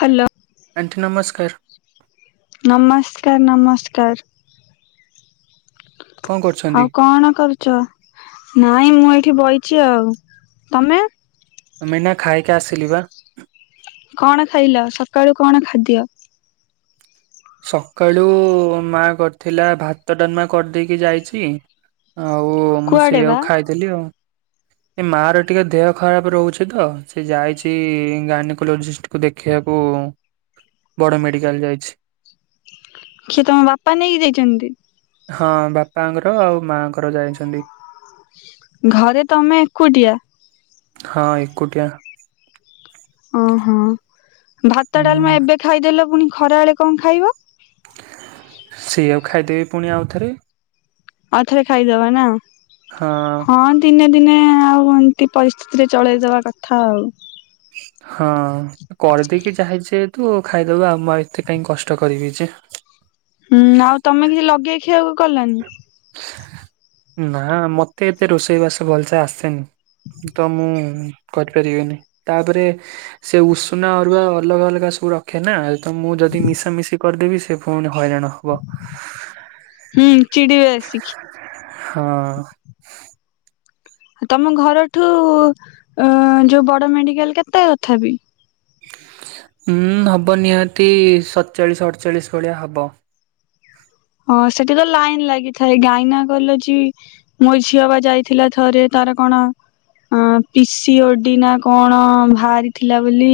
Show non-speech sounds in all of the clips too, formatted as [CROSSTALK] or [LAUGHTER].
Hello. Aunty ନମସ୍କାର। ନମସ୍କାର ନମସ୍କାର। କଣ କରୁଛନ୍ତି? ଆଉ କଣ କରୁ ଚ ନାଇଁ ମୁଁ ଏଇଠି ବଇଛି ଆଉ ତମେ? ଆମେ ଏଇନା ଖାଇକି ଆସିଲି ବା। କଣ ଖାଇଲ ସକାଳୁ କଣ ଖାଦ୍ୟ। ସକାଳୁ ମା କରିଥିଲା ଭାତ ଡାଲମା କରିଦେଇକି ଯାଇଚି। ଆଉ ମୁଁ କୁଆଡେ ବା ସେଇଆକୁ ଖାଇଦେଲି ଆଉ। ଏ ମା ର ଟିକେ ଦେହ ଖରାପ ରହୁଛି ତ ସେ ଯାଇଛି ଗାର୍ନିକୋଲୋଜିଷ୍ଟ କୁ ଦେଖିବାକୁ ବଡ ମେଡିକାଲ ଯାଇଛି। କିିଏ ତମ ବାପା ନେଇକି ଯାଇଛନ୍ତି? ହଁ ବାପାଙ୍କର ଆଉ ମାଆଙ୍କର ଯାଇଛନ୍ତି। ଘରେ ତମେ ଏକୁଟିଆ। ହଁ ଏକୁଟିଆ। ଓହୋ ଭାତ ଡାଲମା ହୁଁ ଏବେ ଖାଇଦେଲ ପୁଣି ଖରା ବେଳେ କଣ ଖାଇବ। ସେୟାକୁ ଖାଇଦେବି ପୁଣି ଆଉଥରେ। ଆଉ ଥରେ ଖାଇଦେବା ନା ହଁ ଦିନେ ଦିନେ ଆଉ ଏମିତି ପରିସ୍ଥିତିରେ ଚଳେଇଦବା କଥା ଆଉ। ହଁ। କରିଦେଇକି ଯାଇଛେ ତୁ ଖାଇଦବା ଆଉ ମୁଁ ଏତେ କାହିଁ କଷ୍ଟ କରିବି ଯେ। ହୁଁ ଆଉ ତମେ କିଛି ଲଗେଇ ଖିଆକୁ କଲାନି ନା ମତେ ଏତେ ରୋଷେଇ ବାସ ଭଲସେ ଆସେନି। ତ ମୁଁ କରିପାରିବିନି ତାପରେ ସେ ଉଷୁନା ଅରୁଆ ଅଲଗା ଅଲଗା ସବୁ ରଖେ ନା ତ ମୁଁ ଯଦି ମିଶା ମିଶି କରିଦେବି ସେ ଫୁ ଫୁଣି ହଇରାଣ ହବ। ହୁଁ ଚିଡିବେ ଆସିକି। ହଁ। ତମ ଘରଠୁ ଅ ଯୋଉ ବଡ ମେଡିକାଲ କେତେ କଥାପି ହୁଁ ହବ ନିହାତି ସଡଚାଳିଶ ଅଡ଼ଚାଳିଶ ଭଳିଆ ହବ। ହଁ ସେଠି ତ ଲାଇନ୍ ଲାଗିଥାଏ ଗାଇନା କଲଜି ମୋ ଝିଅ ବା ଯାଇଥିଲା ଥରେ ତାର କଣ ଅଁ ପି ସି ଓ ଡି ନା କଣ ବାହାରିଥିଲା ବୋଲି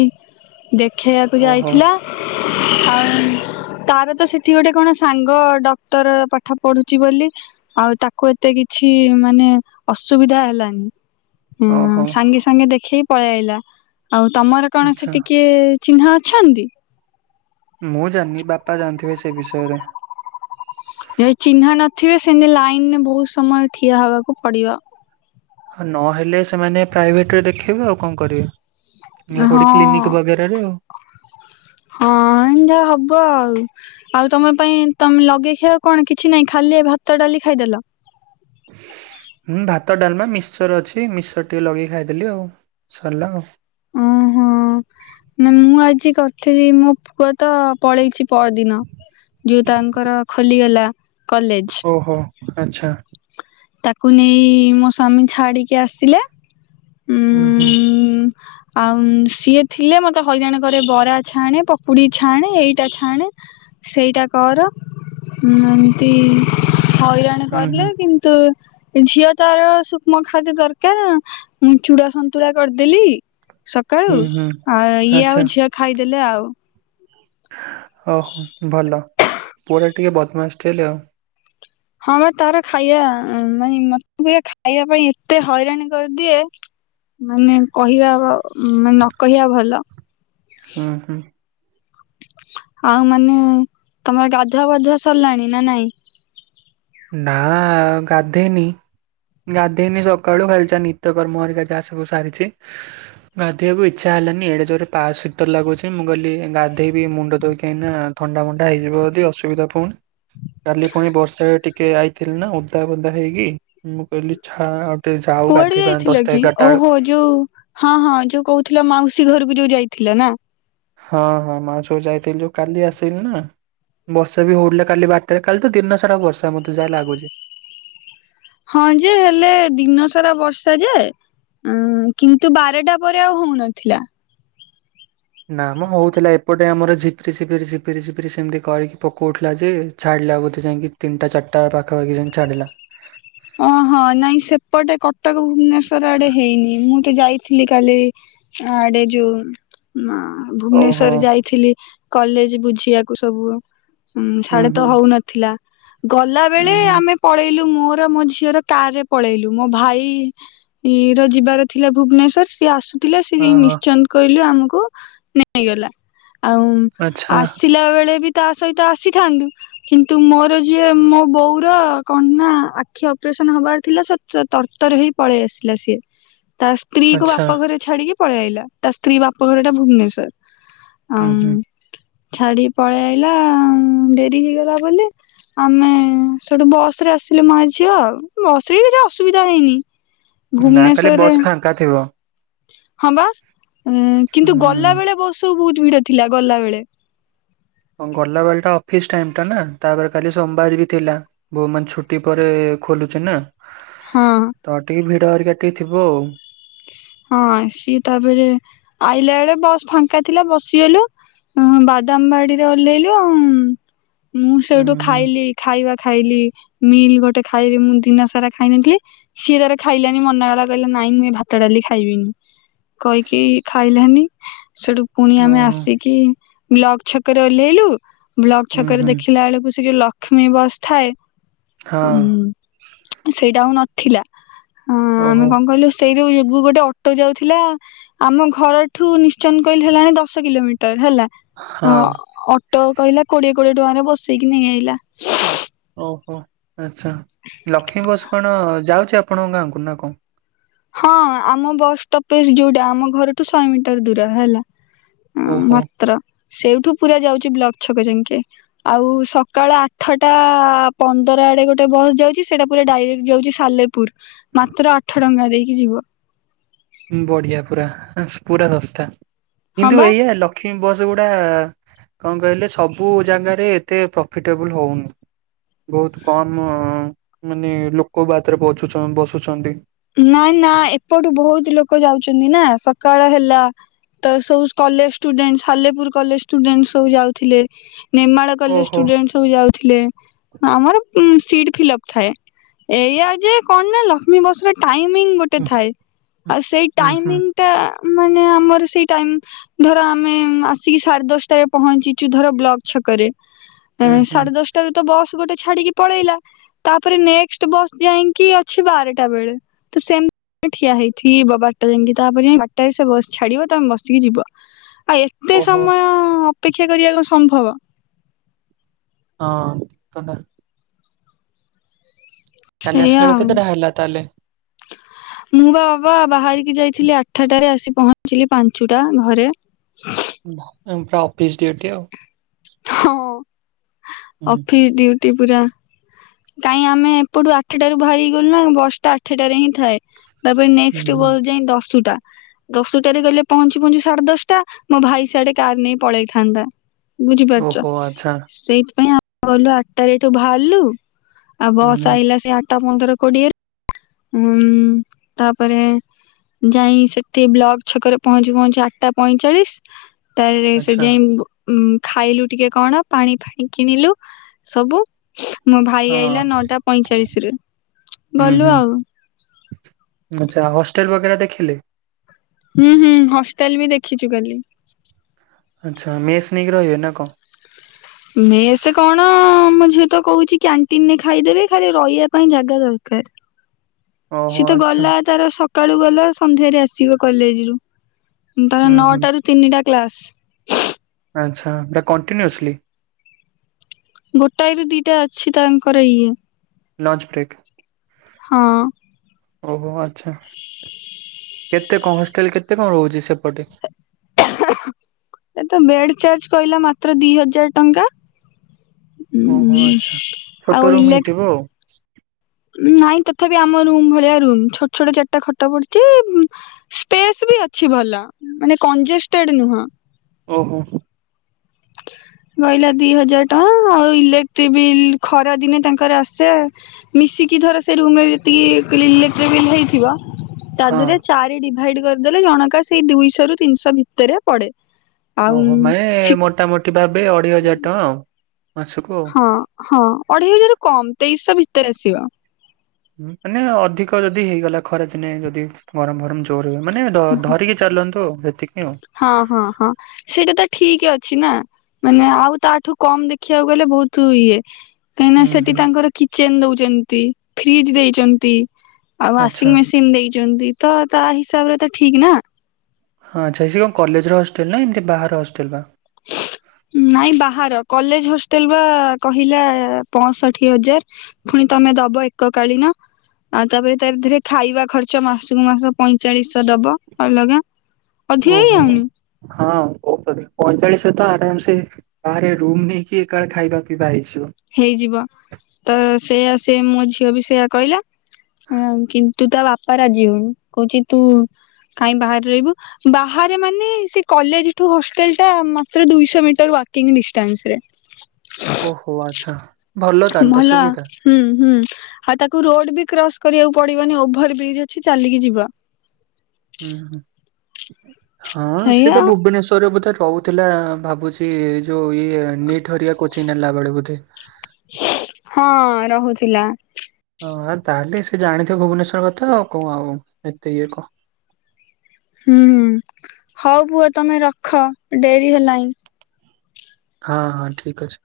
ଦେଖେଇବାକୁ ଓହୋ ଯାଇଥିଲା। ଆଉ ତାର ତ ସେଠି ଗୋଟେ କଣ ସାଙ୍ଗ ଡକ୍ଟର ପାଠ ପଢୁଚି ବୋଲି। ଆଉ ତାକୁ ଏତେ କିଛି ମାନେ ଅସୁବିଧା ହେଲାନି। ହୁଁ ଓହୋ ସାଙ୍ଗେ ସାଙ୍ଗେ ଦେଖେଇି ପଳେଇ ଆଇଲା ଆଉ ତମର କଣ ସେ ଆଚ୍ଛା। ଟିକିଏ ଚିହ୍ନା ଅଛନ୍ତି। ମୁଁ ଜାଣିନି ବାପା ଜାଣିଥିବେ ସେ ବିଷୟରେ। ଯଦି ଚିନ୍ହା ନଥିବେ ସେମତି ଲାଇନରେ ବହୁତ ସମୟ ଠିଆ ହବାକୁ ପଡିବ। ହ ନହେଲେ ସେମାନେ ପ୍ରାଇଭେଟରେ ଦେଖେଇବେ ଆଉ କଣ କରିବେ ନ ହେଲେ ହଁ। କୋଉଠି କ୍ଲିନିକି ବଗେ [UNINTELLIGIBLE] ହଁ ଏନ୍ତିଆ ହବ ଆଉ। ଆଉ ତମ ପାଇଁ ତମେ ଲଗେଇ ଥିଲ କଣ କିଛି ନାଇଁ ଖାଲି ଭାତ ଡାଲି ଖାଇଦେଲ। ହୁଁ ଭାତ ଡାଲମା ମିଶ୍ଚର ଅଛି ମିିଶ୍ଚର ଟିକେ ଲଗେଇ ଖାଇଦେଲି ଆଉ। ସଲା ଆଉ। ଅଁ ହଁ ନା ମୁଁ ଆଜି କରଥିଲି ମୋ ପୁଅ ତ ପଳେଇଚି ପଅର ଦିନ ଯିଉ ତାଙ୍କର ଖୋଲିଗଲା। କଲେଜ ଓହୋ ଆଚ୍ଛା। ତାକୁ ନେଇ ମୋ ସ୍ଵାମୀ ଛାଡିକି ଆସିଲେ। ଉଁ ହୁଁ। ଆଉ ସିଏ ଥିଲେ ମତେ ହଇରାଣ କରେ ବରା ଛାଣେ, ପକୁଡି ଛାଣେ ଏଇଟା ଛାଣେ। ସେଇଟା କର ଉଁ ଏମତି। ହଇରାଣ ହୁଁ, ହୁଁ, କରିଲେ କିନ୍ତୁ। ଝିଅ ତାର ସୂକ୍ଷ୍ମ ଖାଦ୍ୟ ଦରକାର ମୁଁ ଚୂଡ଼ା ସନ୍ତୁଳା କରଦେଲି। ହୁଁ, ସକାଳୁ ହୁଁ, ଆ ଇଏ ଆଚ୍ଛା। ଆଉ ଝିଅ ଖାଇଦେଲେ ଆଉ। ଉ ହୋ ଭଲ ପୁଅଟା ଟିକେ ବଦମାସଟା ହେଲେ ଆଉ। ହଁ ବା ତାର ଖାଇବା ନାଇଁ ମ ରା ଖାଇବା ପାଇଁ ଏତେ ହଇରାଣ କରଦିଏ। ମାନେ କହିବା ମାନେ ନ କହିବା ଭଲ। ହୁଁ, ହୁଁ। ଆଉ ମାନେ ତମର ଗାଧୁଆପାଧୁଆ ସଲାଣି ନା ନାଇଁ। ନାଁ ଗାଧେଇନି। ଗାଧେଇନି ସକାଳୁ ଖାଲି ଯା ନିତ୍ୟକର୍ମ ହେରିକା ଯାହା ସବୁ ସାରିଛି। ଗାଧେଇବାକୁ ଇଚ୍ଛା ହେଲାନି ଏଡେ ଜୋରେ ପା ଶୀତ ଲାଗୁଛି ମୁଁ କହିଲି ଗାଧେଇବି ମୁଣ୍ଡ ଧୋଇ କାହିଁନା ଥଣ୍ଡା ମଣ୍ଡା ହେଇଯିବ ଯଦି ଅସୁବିଧା ଫୁଣି କାଲି ଫୁଣି ବର୍ଷା ଟି କେ ଆଇଥିଲି ନା ଓଦା ବୋଦା ହେଇକି ମୁଁ କହିଲି ଛା ଟିକେ ଯାଉ କୁଆଡେ ଗାଧେଇବା ଯାଇଥିଲ ଦଶଟା କି ଏଗାରଟା ଓହୋ ବେଳକୁ। ଯୋଉ ହଁ ହଁ ଯୋଉ କହୁଥିଲ ମାଉସୀ ଘରକୁ ଯୋଉ ଯାଇଥିଲ ନା। ହଁ, ହଁ, ମାଉସୀ ଯୋଉ ଯାଇଥିଲୁ କାଲି ଆସିଲି ନା। ବର୍ଷା ବି ହଉଢ଼ିଲା କାଲି ବାରଟାରେ କାଲି ତ ଦିନ ସାରା ବର୍ଷା ମତେ ଯାହା ଲାଗୁଚି। ହଁ ଯେ ହେଲେ ଦିନ ସାରା ବର୍ଷା ଯେ। ଉଁ କିନ୍ତୁ ବାରଟା ପରେ ଆଉ ହଉନଥିଲା। ନା ମ ହଉଥିଲା ଏପଟେ ଆମର ଝିପିରି, ଝିପରି, ଝିପରି, ଝିପିରି ସେମିତି କରିକି ପକଉଥିଲା ଯେ। ଛାଡ଼ିଲା ବୋଧେ ଯାଇଁକି ତିନିଟା ଚାରିଟା ପାଖାପାଖି ଯାଇଁକି ଛାଡ଼ିଲା। ଓ ହଁ ନାଇଁ ସେପଟେ କଟକ ଭୁବନେଶ୍ଵର ଆଡେ ହେଇନି ମୁଁ ତ ଯାଇ ଥିଲି କାଲି ଆଁ ଡେ ଯୋଉ ମା ଓହୋ ଭୁବନେଶ୍ଵର ଯାଇଥିଲି। କଲେଜେ ବୁଝିବାକୁ ସବୁ ଉଁ ହୁଁ ସାଢେ ହୁଁ ତ ହଉନଥିଲା। ଗଲା ହୁଁ ବେଳେ ହୁଁ ଆମେ ପଳେଇଲୁ ମୋର ଆଉ ମୋ ଝିଅର କାର୍ ରେ ପଳେଇଲୁ ମୋ ଭାଇ। ଇ ର ଯିବାର ଥିଲା ଭୁବନେଶ୍ଵର ସିଏ ଆସୁ ଥିଲେ ସେ ହଁ ଯାଇଁ ହଁ ନିଶ୍ଚନ୍ତ କହିଲୁ ଆମକୁ ନେଇଗଲା। ଆଉ ଆଚ୍ଛା ଆସିଲା ବେଳେ ବି ତା ସହିତ ଆସିଥାନ୍ତୁ, କିନ୍ତୁ ମୋର ଯିଏ ମୋ ବଉର କଣ ନା ଆଖି ଅପ୍ରେସନ ହବାର ଥିଲା ସେ ଚ ତରତରେ ହେଇ ପଳେଇ ଆସିଲା ସିଏ। ତା ସ୍ତ୍ରୀ କୁ ଆଚ୍ଛା ବାପା ଘରେ ଛାଡିକି ପଳେଇ ଆଇଲା ତା ସ୍ତ୍ରୀ ବାପଘର ଟା ଭୁବନେଶ୍ଵର ଅଁ ହୁଁ ହୁଁ ଛାଡି ପଳେଇ ଆଇଲା ଡେରି ହେଇଗଲା ବୋଲି। ଆମେ ସେଠୁ ବସ୍ ରେ ଆସିଲେ ମା ଝି ଝିଅ ଆଉ ବସରେ ବି କିଛି ଅସୁବିଧା ହେଇନି। ଭୁବନେଶ୍ଵରରେ କା ଥିବ। ହଁ ବା ଉଁ କିନ୍ତୁ ଗଲା ବେଳେ ବସ୍ ସବୁ ବହୁତ ଭିଡ ଥିଲା ଗଲା ବେଳେ। ହଁ ଗଲାବେଳ ଟା ଅଫିସ୍ ଟାଇମ୍ ଟା ନା ତାପରେ କାଲି ସୋମବାର ବି ଥିଲା। ବହୁ ମାନେ ଛୁଟି ପରେ ଖୋଲୁଚି ନା। ହଁ। ତ ଟିକେ ଭିଡ ହେରିକା ଟିକେ ଥିବ ଆଉ। ହଁ ସିଏ ତାପରେ ଆଇଲା ବେଳେ ବସ୍ ଫାଙ୍କା ଥିଲା ବସିଗଲୁ। ହଁ ବାଦାମ ବାଡିରେ ଓହ୍ଲେଇଲୁ ଆଉ ମୁଁ ହୁଁ ସେଇଠୁ ହୁଁ ଖାଇଲି। ଖାଇବା ଖାଇଲି ମିଲ୍ ଗୋଟେ ଖାଇବି ମୁଁ ଦିନସାରା ଖାଇନଥିଲି। ସିଏ ତାର ଖାଇଲାନି ମନାକଲା କହିଲା ନାଇଁ ମୁଁ ଏଇ ଭାତଡ଼ାଲି ଖା ଖାଇବିନି କହିକି ଖାଇଲାନି ସେଠୁ ପୁଣି ଆମେ ଓହୋ ଆସିକି ବ୍ଲକ ଛକରେ ଓହ୍ଲେଇଲୁ ବ୍ଲକ ହୁଁ ଛକରେ ହୁଁ ଦେଖିଲା ବେଳକୁ ସେ ଯୋଉ ଲ ଲକ୍ଷ୍ମୀବସଥାଏ ହଁ। ଉଁ ସେଇଟା ଆଉ ନଥିଲା। ହଁ ଆମେ ଓହୋ କଣ କହିଲୁ ସେଇ ଯୋଗୁ ଗୋଟେ ଅଟୋ ଯାଉଥିଲା ଆମ ଘରଠୁ ନିଶ୍ଚନକୋଇଲି ହେଲାଣି ଦଶ କିଲୋମିଟର ହେଲା। ହଁ ଅଟୋ କହିଲା କୋଡିଏ କୋଡିଏ ଟଙ୍କାରେ ବସେଇକି ନେଇ ଆଇଲା। ଓହୋ ଆଚ୍ଛା ଲକ୍ଷ୍ମୀ ବସ୍‌ କଣ ଯାଉଛି ଆପଣଙ୍କ ଗାଁକୁ ନା କଣ? ହଁ ଆମ ବସ୍ ଷ୍ଟପେଜ ଯୋଉଟା ଆମ ଘରଠୁ ଶହେ ମିଟର ଦୂର ହେଲା। ହଁ ଓହୋ ମାତ୍ର ସେଇଠୁ ପୁରା ଯାଉଛି ବ୍ଲକ ଛକ ଯାଙ୍କେ। ଆଉ ସକାଳ ଆଠଟା ପନ୍ଦର ଆଡେ ଗୋଟେ ବସ୍ ଯାଉଚି ସେଇଟା ପୁରା ଡାଇରେକ୍ଟ ଯାଉଛି ସାଲେପୁର ମାତ୍ର ଆଠ ଟଙ୍କା ଦେଇକି ଯିବ। ବଢିଆ ପୁରା ପୁରା ସସ୍ତା ହଁ କିନ୍ତୁ ବା ଏଇଆ ଲ ଲକ୍ଷ୍ମୀ ବସ୍‌ ଗୁଡା କଣ କହିଲେ ସବୁ ଜାଗାରେ ଏତେ ପ୍ରଫିଟେବୁଲୁ ହଉନି। ବହୁତ କମ୍ ମାନେ ଲୋକ ବ୍ୟାଚରେ ବ ବସୁଛନ୍ତି। ନାଇଁ ନା ଏପଟୁ ବହୁତ ଲୋକ ଯାଉଛନ୍ତି ନା ସକାଳ ହେଲା। ତ ସବୁ college student Salepur college student ସବୁ ଯାଉଥିଲେ। ନେମାଳ କଲେଜ୍‌ ଓହୋ ଷ୍ଟୁଡେଣ୍ଟ ସବୁ ଯାଉଥିଲେ ଆମର ସିଟ୍ ଫିଲପ୍ ଥାଏ। ଏଇଆ ଯେ କଣ ନା ଲକ୍ଷ୍ମୀ ବସ୍‌ରେ ଟାଇମିଙ୍ଗ ଗୋଟେ ହୁଁ ଥାଏ। ଆଉ ସେଇ ହୁଁ ହୁଁ ହୁଁ ଟାଇମିଙ୍ଗ ଏଇଟା ମାନେ ଆମର ସେଇ ଟାଇମ୍ ଧର ଆମେ ଆସିକି ସାଢେ ଦଶଟାରେ ପହଞ୍ଚିଛୁ ଧର ବ୍ଲକ ଛକରେ ହୁଁ ଉଁ ହୁଁ ସାଢ଼େ ଦଶ। ରୁ ତ ବସ୍ ଗୋଟେ ଛାଡିକି ପଳେଇଲା ତାପରେ ନେଷ୍ଟେ ବସ୍ ଯାଇକି ଅଛି ବାରଟା ବେଳେ। ତ ସେମ୍ ଠିଆ ହେଇଥିବ ବାରଟା ଯାଙ୍କେ ତାପରେ ବାରଟାରେ ସେ ବସ୍‌ ଛାଡିବ ତମେ ବସିକି ଯିବ। ଆଉ ଏତେ ଓହୋ ସମୟ ଅପେକ୍ଷା କରିବାକୁ ସମ୍ଭବ। ହଁ କରଦବା। କାଲି ଆସିଲା ସେଇଆ ବେଳକୁ ଆଉ କେତେଟା ହେଲା ତାହେଲେ ମୁଁ ବା ବାବା ବାହାରି ଯାଇଥିଲି ଆଠାଟାରେ ଆସି ପହଞ୍ଚିଲି ପାଞ୍ଚଟା ଘରେ। ପୁରା ଅଫିସ ଡୁଟି ଆଉ ହଁ ହୁଁ ଅଫିସ ଡିଉଟି ପୁରା। କାହିଁ ଆମେ ଏପଟୁ ଆଠଟାରୁ ବାହାରିଗଲୁ ନା ବସଟା ଆଠଟାରେ ହିଁ ଥାଏ। ତାପରେ ହୁଁ ନେକ୍ସଟ ହୁଁ ବସ ଯାଇ ଦଶଟା। ଦଶଟାରେ ଗଲେ ପହଞ୍ଚି ପହଞ୍ଚି ସାଢେ ଦଶଟା ମୋ ଭାଇ ସିଆଡେ କାର ନେଇ ପଳେଇଥାନ୍ତା। ବୁଝିପାରୁଛ ଓହୋ ଆଚ୍ଛା ସେଇଥିପାଇଁ ଆ ଗଲୁ ଆଠଟାରେ ଏଠୁ ବାହାରିଲୁ ଆଉ ହୁଁ ବସ ହୁଁ। ଆଇଲା ସେ ଆଠଟା ପନ୍ଦର କୋଡିଏରେ ଉଁ ତାପରେ ଯାଇ ସେଠି ବ୍ଲକ ଛକରେ ପହଞ୍ଚି ପହଞ୍ଚି ଆଠଟା ପଇଁଚାଳିଶ ତା ସେଠି ଯାଇ ଖାଇଲୁ ଟିକେ କଣ ପାଣି ଫାଣି କିଣିଲୁ ସବୁ ମୋ ଭାଇ ଆଇଲା ନଅଟା ପଇଁଚାଳିଶରେ ଗଲୁ ଆଉ ଆଛା ହଷ୍ଟେଲ ବଗେରା ଦେଖିଲେ। ହୁଁ ହୁଁ ହଷ୍ଟେଲ ବି ଦେଖିଛୁ କାଲି। ଆଚ୍ଛା ମେସ୍ ନେଇକି ରହିବେ ନା କଣ ମେସ କଣ ମୋ ଝିଅ ତ କହୁଛି କ୍ୟାଣ୍ଟିନରେ ଖାଇଦେବି ଖାଲି ରହିବା ପାଇଁ ଜାଗା ଦରକାର। [UNINTELLIGIBLE] ସିଏ ତ ଗଲା ତାର ସକାଳୁ ଗଲା ସନ୍ଧ୍ୟାରେ ଆସିବ କଲେଜରୁ ନଅଟା ରୁ ତିନିଟା କ୍ଲାସ ଆଚ୍ଛା ଏଟା କଣ୍ଟିନ୍ୟୁସଲି ଗୋଟାଏ ବି ଦିଟା ଅଛି ତାଙ୍କର ଇଏ। Lunch break. ହଁ। ଓହୋ ଆଚ୍ଛା କେତେ କଣ ହଷ୍ଟେଲ କେତେ କଣ ରହୁଛି ସେପଟେ? ଓଁହ ଏ ତ ବେଡ ଚାର୍ଜ କହିଲା ମାତ୍ର ଦି ହଜାର ଟଙ୍କା। ଓହୋ ଉଁ ଆଚ୍ଛା ଆଉ ଛୋଟ ରୁମ୍ ଇଲେ ହେଇଥିବ ଆଉ। ନାଇଁ ତଥାପି ଆମ ରୁମ୍ ଭଳିଆ ରୁମ୍ ଛୋଟ ଛୋଟ ଚାରିଟା ଖଟ ପଡଛି ସ୍ପେସ୍ ବି ଅଛି ଭଲ ମାନେ କଂଜେଷ୍ଟେଡ ନୁହଁ। ଓହୋ। କହିଲା ଦି ହଜାର ଟଙ୍କା ଆଉ ଇଲେକ୍ଟ୍ରିକ ବିଲ୍ ଖରା ଦିନେ ତାଙ୍କର ଆସେ ମିଶିକି ଧର ସେ ରୁମରେ ଯେତିକି କ ଇଲେକ୍ଟ୍ର ବିଲ୍ ହେଇଥିବ। ତା ହଁ ଦେହରେ ଚାରି ଡିଭାଇଡ କରିଦେଲେ ଜଣକା ସେଇ ଦୁଇଶହ ରୁ ତିନିଶହ ଭିତରେ ପଡେ। ଆଉ ଓହୋ ମାନେ ଶୀ ମୋଟାମୋଟି ଭାବେ ଅଢେଇ ହଜାର ଟଙ୍କା ଆଉ ମାସକୁ। ଆଉ ହଁ ହଁ ଅଢେଇ ହଜାରୁ କମ ତେଇଶିଶହ ଭିତରେ ଆସିବ। ମାନେ ଅଧିକ ଯଦି ହେଇଗଲା ଖରାଦିନେ ଯଦି ଗରମ ଗରମ [UNINTELLIGIBLE] ମାନେ ଧରିକି ଚାଲନ୍ତୁ ଆଉ ଏତିକି ଆଉ। ହଁ ହଁ ହଁ ସେଇଟା ତ ଠିକ ଅଛି ନା। ମାନେ ଆଉ ତାଠୁ କମ ଦେଖିବାକୁ ଗଲେ ବହୁତ ଇଏ। କାହିଁକିନା ହୁଁ ସେଠି ହୁଁ ତାଙ୍କର କିଚେନ ଦଉଛନ୍ତି, ଫ୍ରିଜ ଦେଇଛନ୍ତି ଆଉ ଆଚ୍ଛା। ୱାସିଂ ମେସିନ୍ ତିନ ଦେଇଛନ୍ତି ତ ତା ହିସାବ ରେ ତ ଠିକ ନା। ହଁ ଆଛା ସେ କଣ କଲେଜର ହଷ୍ଟେଲ ନା ଏମିତି ବାହାର ହଷ୍ଟେଲ ବା? ନାଇଁ ବାହାର କଲେଜ ହଷ୍ଟେଲ ବା କହିଲା ପଞ୍ଚଷଠି ହଜାର। ପୁଣି ତମେ ଦବ ଏକକାଳି ନ। ଆଉ ତାପରେ ତାରି ଦେରେ ଖାଇବା ଖର୍ଚ ମାସକୁ ମାସ ପଇଁଚାଳିଶହ ଦବ ଅଲଗା। ଅଧିକ ଓହୋ ହେଇଯାଉନି ହଁ ପହଚାଳିଶହ ତ ଆରାମ ସେ ବାହାରେ ରୁମ୍ ନେଇକି ଏକା ଖାଇବା ପିଇବା ହେଇଯିବ। ହେଇଯିବ ତ ସେଇୟା ସେ ମୋ ଝିଅ ବି ସେଇୟଆ କହିଲା। ଅ କି ନ୍ତୁ ତା ବାପା ରାଜି ହଉନି। କହୁଛି ତୁ କାଇଁ ବାହାରେ ରହିବୁ। ବାହାରେ ମାନେ ସେ କଲେଜଠୁ ହଷ୍ଟେଲଟା ମାତ୍ର ଦୁଇଶହ ମିଟର ୱାକିଂ ଡିଷ୍ଟାନ୍ସ ରେ। ଓହୋ ଆଛା। ଭଲ। ହୁଁ ହୁଁ ଆଉ ତାକୁ ରୋଡ ବି କ୍ରସ୍ କରିବାକୁ ପଡିବନି। ଓଭର ବ୍ରିଜ୍ ଅଛି ଚାଲିକି ଯିବ। ହୁଁ ହଁ ସେ ହେଇଆ ତ ଭୁବନେଶ୍ଵରରେ ବୋଧେ ରହୁ ଥିଲା ଭାବୁଛି ଏ ଯୋଉ ଇଏ ନିଟ୍ ହରିଆ କୋଚିଂ ନେଲା ବେଳେ ବୋଧେ। ହଁ ରହୁଥିଲା। ହଁ ଆଉ ତାହେଲେ ସେ ଜାଣିଥିବ ଭୁବନେଶ୍ଵର କଥା ଆଉ। କଣ ଆଉ ଏତେ ଇଏ କଣ। ହୁଁ ହୁଁ ହଉ ପୁଅ ତମେ ରଖ ଡେରି ହେଲାଣି। ହଁ ହଁ ଠିକ ଅଛି।